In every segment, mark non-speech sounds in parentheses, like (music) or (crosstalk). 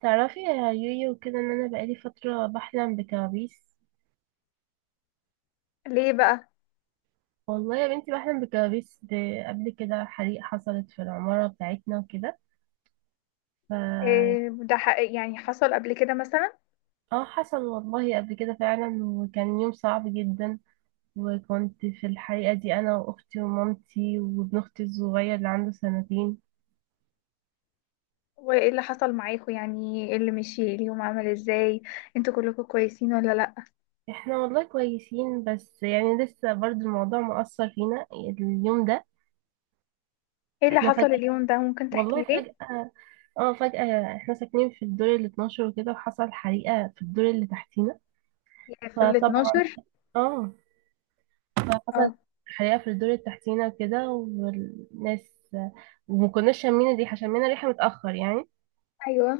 تعرفي يا يويو كده ان انا بقالي فترة بحلم بكوابيس. ليه بقى؟ والله يا بنتي بحلم بكوابيس، قبل كده حريق حصلت في العمارة بتاعتنا وكده. ف إيه ده، حقيقي يعني حصل قبل كده مثلا؟ اه حصل والله قبل كده فعلا، وكان يوم صعب جدا. وكنت في الحريقة دي انا واختي ومامتي وابن اختي الصغير اللي عنده سنتين. وايه اللي حصل معاكوا؟ يعني ايه اللي مشي اليوم؟ عمل ازاي؟ انتوا كلكم كويسين ولا لا؟ احنا والله كويسين، بس يعني لسه برضو الموضوع مؤثر فينا اليوم ده. ايه اللي احنا حصل اليوم ده؟ ممكن والله تحكي لي؟ فجأة، اه فجأة احنا ساكنين في الدور ال 12 وكده، وحصل حريقة في الدور اللي تحتينا. يعني في ال فطبعا، 12؟ اه فحصل اه. حريقة في الدور اللي تحتينا وكده، والناس، وما كناش شامين الريحة، شمينا الريحة متأخر يعني، ايوه.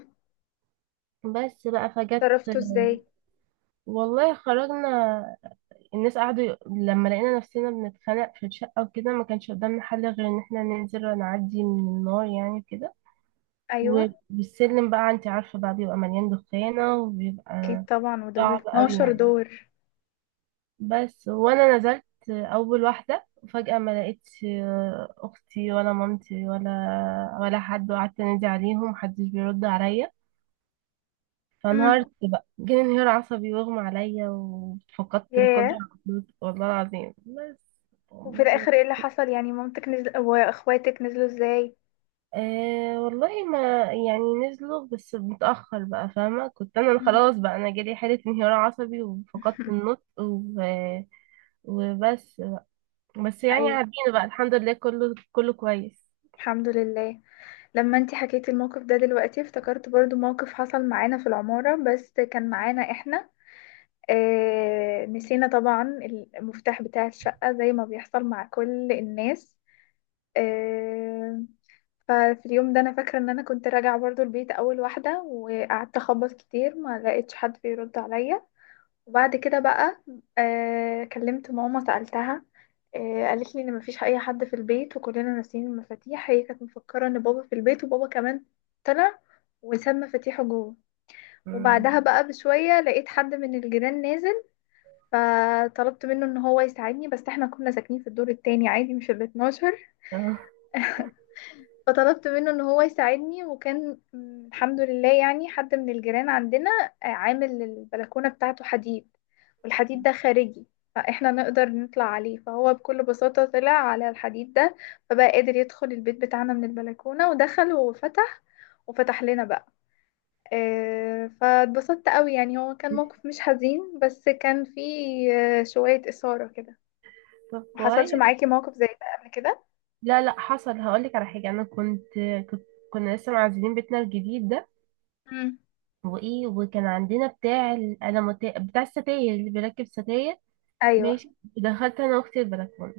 بس بقى فجت. تصرفتوا ازاي؟ والله خرجنا، الناس قعدوا لما لقينا نفسنا بنتخانق في الشقة وكده، ما كانش قدامنا حل غير ان احنا ننزل ونعدي من النار يعني كده. ايوه والسلم بقى، انت عارفة بقى بيبقى مليان دخانة اكيد وبيبقى طبعا، ودول صعب قوي 12 يعني. دور. بس وانا نزلت اول واحده وفجاه ما لقيتش اختي ولا مامتي ولا حد، وقعدت انادي عليهم محدش بيرد عليا، امم. فانهارت بقى، جالي انهيار عصبي واغمى عليا وفقدت ياه. القدره على النطق والله العظيم بس. وفي الاخر ايه اللي حصل؟ يعني مامتك نزل واخواتك نزلوا ازاي؟ آه والله ما يعني نزلوا بس متأخر بقى، فاهمة، كنت أنا مم. خلاص بقى، أنا جالي حالة انهيار عصبي وفقدت (laughs) النطق وبس. بس يعني ايوه عدينا بقى، الحمد لله، كله كويس. الحمد لله. لما انتي حكيتي الموقف ده دلوقتي افتكرت برضو موقف حصل معانا في العمارة، بس كان معانا احنا. اه نسينا طبعا المفتاح بتاع الشقة زي ما بيحصل مع كل الناس. اه ففي اليوم ده انا فاكرة ان انا كنت راجعة برضو البيت اول واحدة، وقعدت اخبط كتير، ما لقيتش حد بيرد عليا. وبعد كده بقى كلمت ماما سألتها. قالت لي ان مفيش اي حد في البيت، وكلنا ناسيين المفاتيح. هي كانت مفكرة ان بابا في البيت، وبابا كمان طلع وساب مفاتيحه جوه. مم. وبعدها بقى بشوية لقيت حد من الجيران نازل، فطلبت منه ان هو يساعدني، بس احنا كنا ساكنين في الدور التاني عادي، مش ال 12. اه، فطلبت منه ان هو يساعدني، وكان الحمد لله يعني حد من الجيران عندنا عامل البلكونة بتاعته حديد، والحديد ده خارجي، فاحنا نقدر نطلع عليه. فهو بكل بساطة طلع على الحديد ده، فبقى قادر يدخل البيت بتاعنا من البلكونة ودخل وفتح. وفتح لنا بقى. فاتبسطت قوي، يعني هو كان موقف مش حزين بس كان فيه شوية إثارة كده. طب محصلش كويس. معاكي موقف زي ده قبل كده؟ لا، لا، حصل، هقولك على حاجة. أنا كنت كنت كنا لسه معزلين بيتنا الجديد ده. مم. وإيه، وكان عندنا بتاع الألموتي بتاع الستاير اللي بيركب ستاير. أيوة. ماشي، دخلت أنا وأختي البلكونة،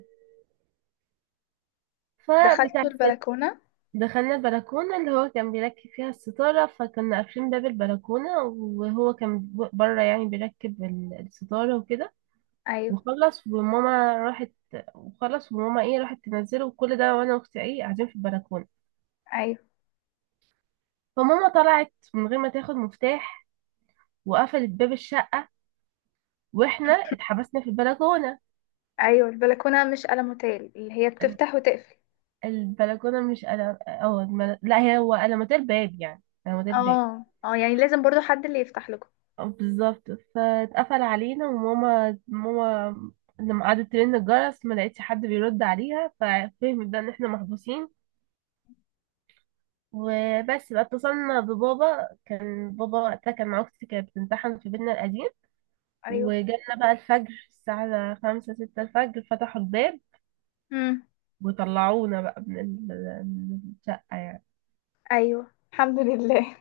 دخلت فبتاع الست- البلكونة؟ دخلنا البلكونة اللي هو كان بيركب فيها الستارة، فكنا قافلين باب البلكونة وهو كان بره يعني بيركب الستارة وكده. أيوة. وخلص وماما راحت وخلص وماما، ايه، راحت تنزله وكل ده، وانا واختي، ايه، قاعدين في البلكونه. ايوه، فماما طلعت من غير ما تاخد مفتاح وقفلت باب الشقه، واحنا اتحبسنا في البلكونه. ايوه. البلكونه مش قلم هوتيل اللي هي بتفتح وتقفل؟ البلكونه مش قلم، اه لا، هي هو قلمات الباب، يعني قلمات الباب. اه، اه، يعني لازم برضو حد اللي يفتح لكم. اه بالظبط، فاتقفل علينا. وماما لما قعدت ترن الجرس ما لقيتش حد بيرد عليها، ففهمت بقى ان احنا محبوسين. وبس بقى اتصلنا ببابا، كان بابا وقتها كان مع اختي، كانت بتمتحن في بيتنا القديم. ايوه. وجالنا بقى الفجر الساعة خمسة ستة الفجر، فتحوا الباب امم. وطلعونا بقى من من الشقة يعني. ايوه الحمد لله.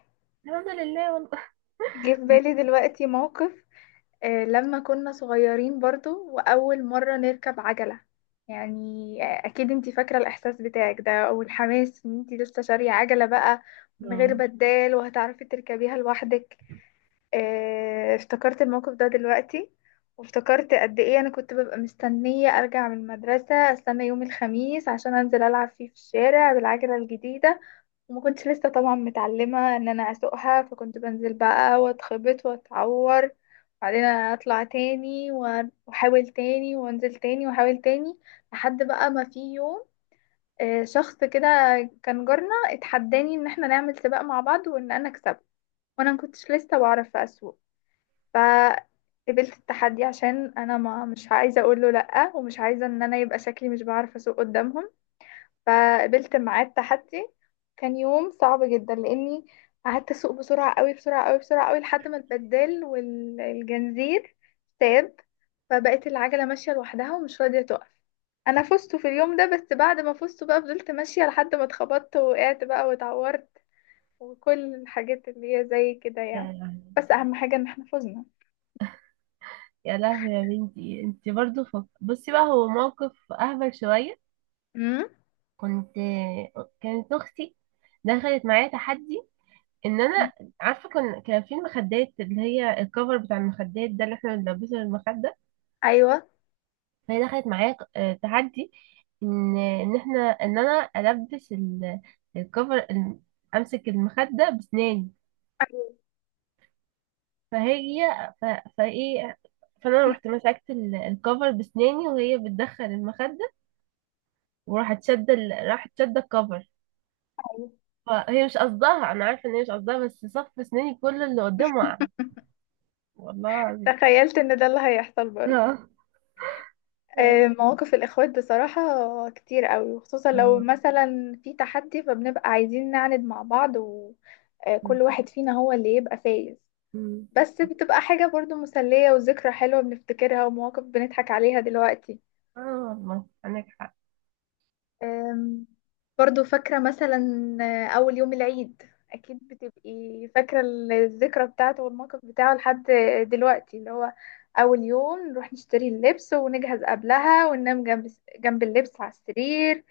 الحمد لله والله. (laughs) جه في بالي دلوقتي موقف لما كنا صغيرين، برضو واول مره نركب عجله، يعني اكيد انتي فاكره الاحساس بتاعك ده والحماس ان انتي لسه شاريه عجله بقى من غير آه. بدال، وهتعرفي تركبيها لوحدك. افتكرت الموقف ده دلوقتي، وافتكرت قد ايه انا كنت ببقى مستنية ارجع من المدرسة، استنى يوم الخميس عشان انزل العب فيه في الشارع بالعجلة الجديدة. وما كنتش لسه طبعا متعلمة ان انا اسوقها، فكنت بنزل بقى واتخبط واتعور. وبعدين اطلع تاني واحاول تاني، وانزل تاني واحاول تاني، لحد بقى ما في يوم شخص كده كان جارنا اتحداني ان احنا نعمل سباق مع بعض وان انا اكسبه. وانا ما كنتش لسه بعرف اسوق، فقبلت التحدي عشان انا ما مش عايزه اقول له لا، ومش عايزه ان انا يبقى شكلي مش بعرف اسوق قدامهم. فقبلت معاه التحدي. كان يوم صعب جدا، لاني قعدت اسوق بسرعه قوي بسرعه قوي بسرعه قوي لحد ما البدال والجنزير ساب. فبقت العجله ماشيه لوحدها ومش راضيه تقف. انا فزت في اليوم ده، بس بعد ما فزت بقى فضلت ماشيه لحد ما اتخبطت ووقعت بقى واتعورت، وكل الحاجات اللي هي زي كده يعني. يا لهوي. بس اهم حاجه ان احنا يا لهوي يا بنتي، انت برضو بصي بقى، هو موقف اهبل شوية. فزنا. كنت كانت اختي دخلت معايا تحدي، ان انا، عارفه، كان في المخدات اللي هي الكفر بتاع المخدات ده اللي احنا بنلبسه للمخده. ايوه. فهي دخلت معايا، آه، تحدي، ان احنا، ان انا البس الكفر امسك المخده بسناني. فهي ف- فايه فانا رحت مسكت الكفر بسناني، وهي بتدخل المخده. راحت شاده الكفر. (laughs) أيوة. فهي مش قصدها، انا عارفه ان هي مش قصدها، بس صف سناني كله اللي قدامه وقع. والله العظيم. تخيلت ان ده اللي هيحصل (laughs) برضه. آه. بس. مواقف الاخوات بصراحة كتير قوي، وخصوصا لو مثلا في تحدي، فبنبقى عايزين نعند مع بعض، آه. وكل واحد فينا هو اللي يبقى فايز. مم. بس بتبقى حاجة برضه مسلية وذكرى حلوة بنفتكرها، ومواقف بنضحك عليها دلوقتي. اه والله عندك حق. أم، برضو فاكرة مثلا أول يوم العيد. أكيد بتبقي فاكرة الذكرى بتاعته والموقف بتاعه لحد دلوقتي، اللي هو أول يوم نروح نشتري اللبس ونجهز قبلها وننام جنب جنب اللبس على السرير،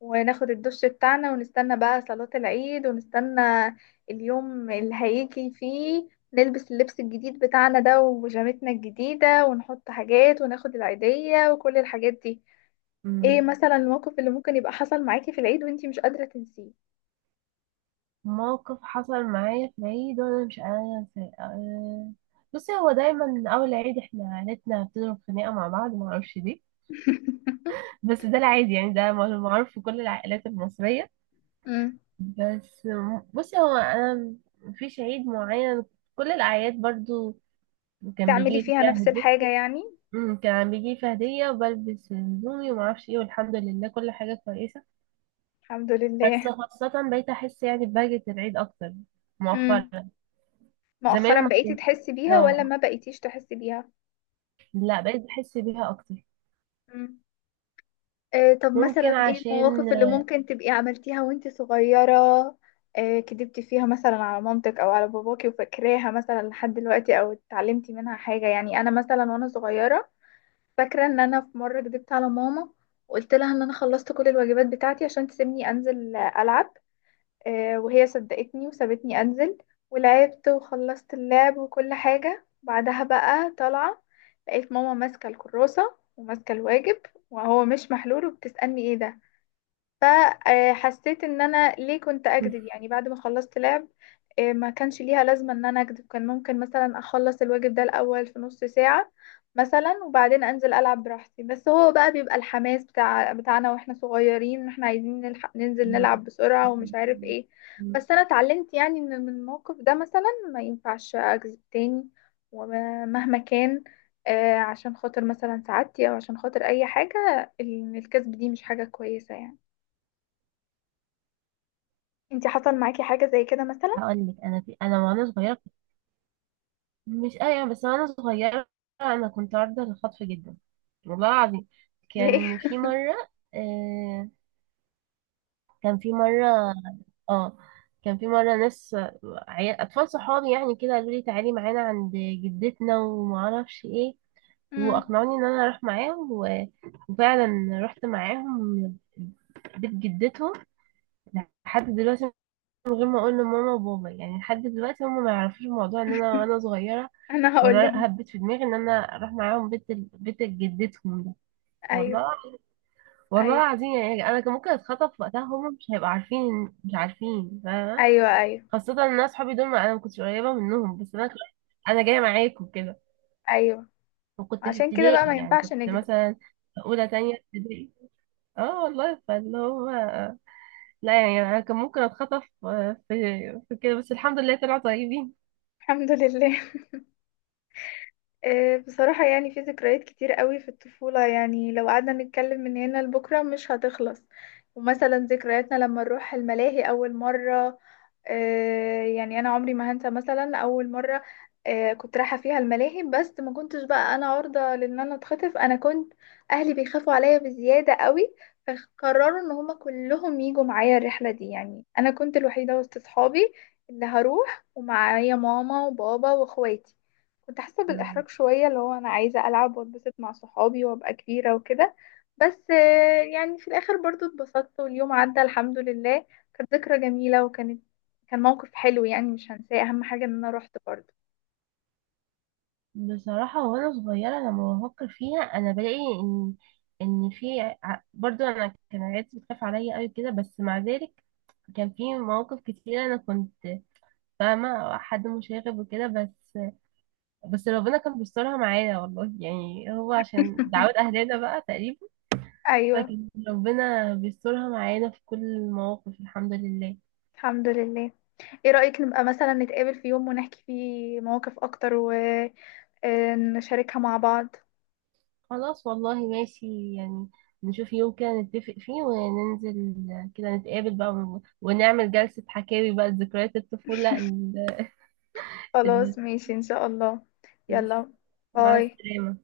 وناخد الدش بتاعنا، ونستنى بقى صلاة العيد، ونستنى اليوم اللي هيجي فيه نلبس اللبس الجديد بتاعنا ده وبيجامتنا الجديدة ونحط حاجات وناخد العيدية وكل الحاجات دي. مم. ايه مثلا الموقف اللي ممكن يبقى حصل معاكي في العيد وانتي مش قادرة تنسيه؟ موقف حصل معايا في العيد وانا مش قادرة انساه، آه، بصي، هو دايما اول عيد احنا عيلتنا بتضرب خناقة مع بعض، ما اعرفش ليه. (laughs) بس ده العادي يعني، ده معروف في كل العائلات المصرية. امم. بس، بصي، هو انا مفيش عيد معين، كل الاعياد برضو كان بتعملي بيجي لي فيها فيها نفس الحاجة هدية. يعني؟ مم، كان بيجي لي فيها هدية وبلبس هدومي وما اعرفش ايه، والحمد لله كل حاجة كويسة. الحمد بس لله. خاصة بقيت أحس يعني ببهجة العيد أكتر امم. مؤخرا. زمان مؤخرا ما بقيتي كنت، تحسي بيها ولا اه، ما بقيتيش تحسي بيها؟ لا، بقيت بحس بيها أكتر. أمم. آه طب ممكن مثلا ايه عشان. المواقف اللي ممكن تبقي عملتيها وانتي صغيرة؟ كدبتي فيها مثلا على مامتك او على باباكي، وفاكراها مثلا لحد دلوقتي، او اتعلمتي منها حاجة؟ يعني انا مثلا وانا صغيرة فاكرة ان انا في مرة كدبت على ماما، وقلت لها ان انا خلصت كل الواجبات بتاعتي عشان تسيبني انزل العب. وهي صدقتني وسابتني انزل. ولعبت وخلصت اللعب وكل حاجة، بعدها بقى طالعة لقيت ماما ماسكة الكراسة وماسكة الواجب وهو مش محلول، وبتسألني ايه ده. فحسيت ان انا ليه كنت اكذب يعني، بعد ما خلصت لعب ما كانش ليها لازمة ان انا اكذب. كان ممكن مثلا اخلص الواجب ده الاول في نص ساعة مثلا، وبعدين انزل العب براحتي. بس هو بقى بيبقى الحماس بتاعنا واحنا صغيرين، واحنا عايزين نلحق ننزل نلعب بسرعة ومش عارف ايه. بس انا اتعلمت يعني ان من الموقف ده مثلا ما ينفعش اكذب تاني، ومهما كان عشان خاطر مثلا سعادتي او عشان خاطر اي حاجة الكذب دي مش حاجة كويسة يعني. انتي حصل معاكي حاجة زي كده مثلا؟ هقول لك أنا، في أنا وأنا صغيرة مش، أيوة، بس وأنا صغيرة أنا كنت عارضة للخطف جدا، والله العظيم. ليه؟ كان في مرة آه كان في مرة اه كان في مرة ناس، عيال أطفال صحابي يعني كده، قالوا لي تعالي معانا عند جدتنا ومعرفش ايه. مم. واقنعوني ان انا اروح معاهم وفعلا رحت معاهم بيت جدتهم لحد دلوقتي، من غير ما اقول لماما وبابا، يعني لحد دلوقتي هم ما يعرفوش الموضوع ان انا (laughs) وانا صغيره. انا هقول قرار لهم. هبت في دماغي ان انا اروح معاهم بيت بيت جدتهم ده، ايوه، والله. والله ايوه، العظيم يعني انا كان ممكن اتخطف وقتها، هم مش هيبقوا عارفين، مش عارفين، فاهمه. ايوه، ايوه، خاصه ان انا اصحابي دول انا ما كنتش قريبه منهم، بس انا، انا جايه معاكم كده. ايوه. وكنت في عشان كده بقى ما ابتدائي يعني، ينفعش كنت نكذب. مثلا اولى تانية ابتدائي. اه والله فاللي هو، لا يعني انا كان ممكن اتخطف، آه، في كده، بس الحمد لله طلعوا طيبين. الحمد لله. بصراحة يعني في ذكريات كتير قوي في الطفولة، يعني لو قعدنا نتكلم من هنا لبكرة مش هتخلص. ومثلا ذكرياتنا لما نروح الملاهي أول مرة يعني أنا عمري ما هنسى مثلا أول مرة كنت رايحة فيها الملاهي. بس ما كنتش بقى، أنا عرضة لأن أنا اتخطف. أنا كنت أهلي بيخافوا عليا بزيادة قوي، فقرروا إن هما كلهم يجوا معايا الرحلة دي. يعني أنا كنت الوحيدة وسط صحابي اللي هروح، ومعايا ماما وبابا واخواتي. كنت حاسة مم. بالإحراج شوية اللي هو أنا عايزة ألعب واتبسط مع صحابي وأبقى كبيرة وكده. بس يعني في الآخر برضو اتبسطت واليوم عدى الحمد لله. كانت ذكرى جميلة، وكانت كان موقف حلو يعني مش هنساه. أهم حاجة إن أنا روحت برضو. بصراحة وأنا صغيرة لما بفكر فيها أنا بلاقي إن في برضو أنا كان عيلتي بتخاف عليا أوي كده، بس مع ذلك كان في مواقف كتيرة. أنا كنت فاهمة حد مشاغب وكده، بس ربنا كان بيسترها معانا والله يعني، هو عشان دعوات (laughs) أهلنا بقى تقريبا. أيوة فكان ربنا بيسترها معانا في كل المواقف، الحمد لله. الحمد لله. إيه رأيك نبقى مثلا نتقابل في يوم ونحكي فيه مواقف أكتر، ونشاركها مع بعض؟ خلاص والله ماشي يعني، نشوف يوم كده نتفق فيه وننزل كده نتقابل بقى، ونعمل جلسة حكاوي بقى، ذكريات الطفولة ال... خلاص ماشي إن شاء الله. يلا. مع باي. السلامة.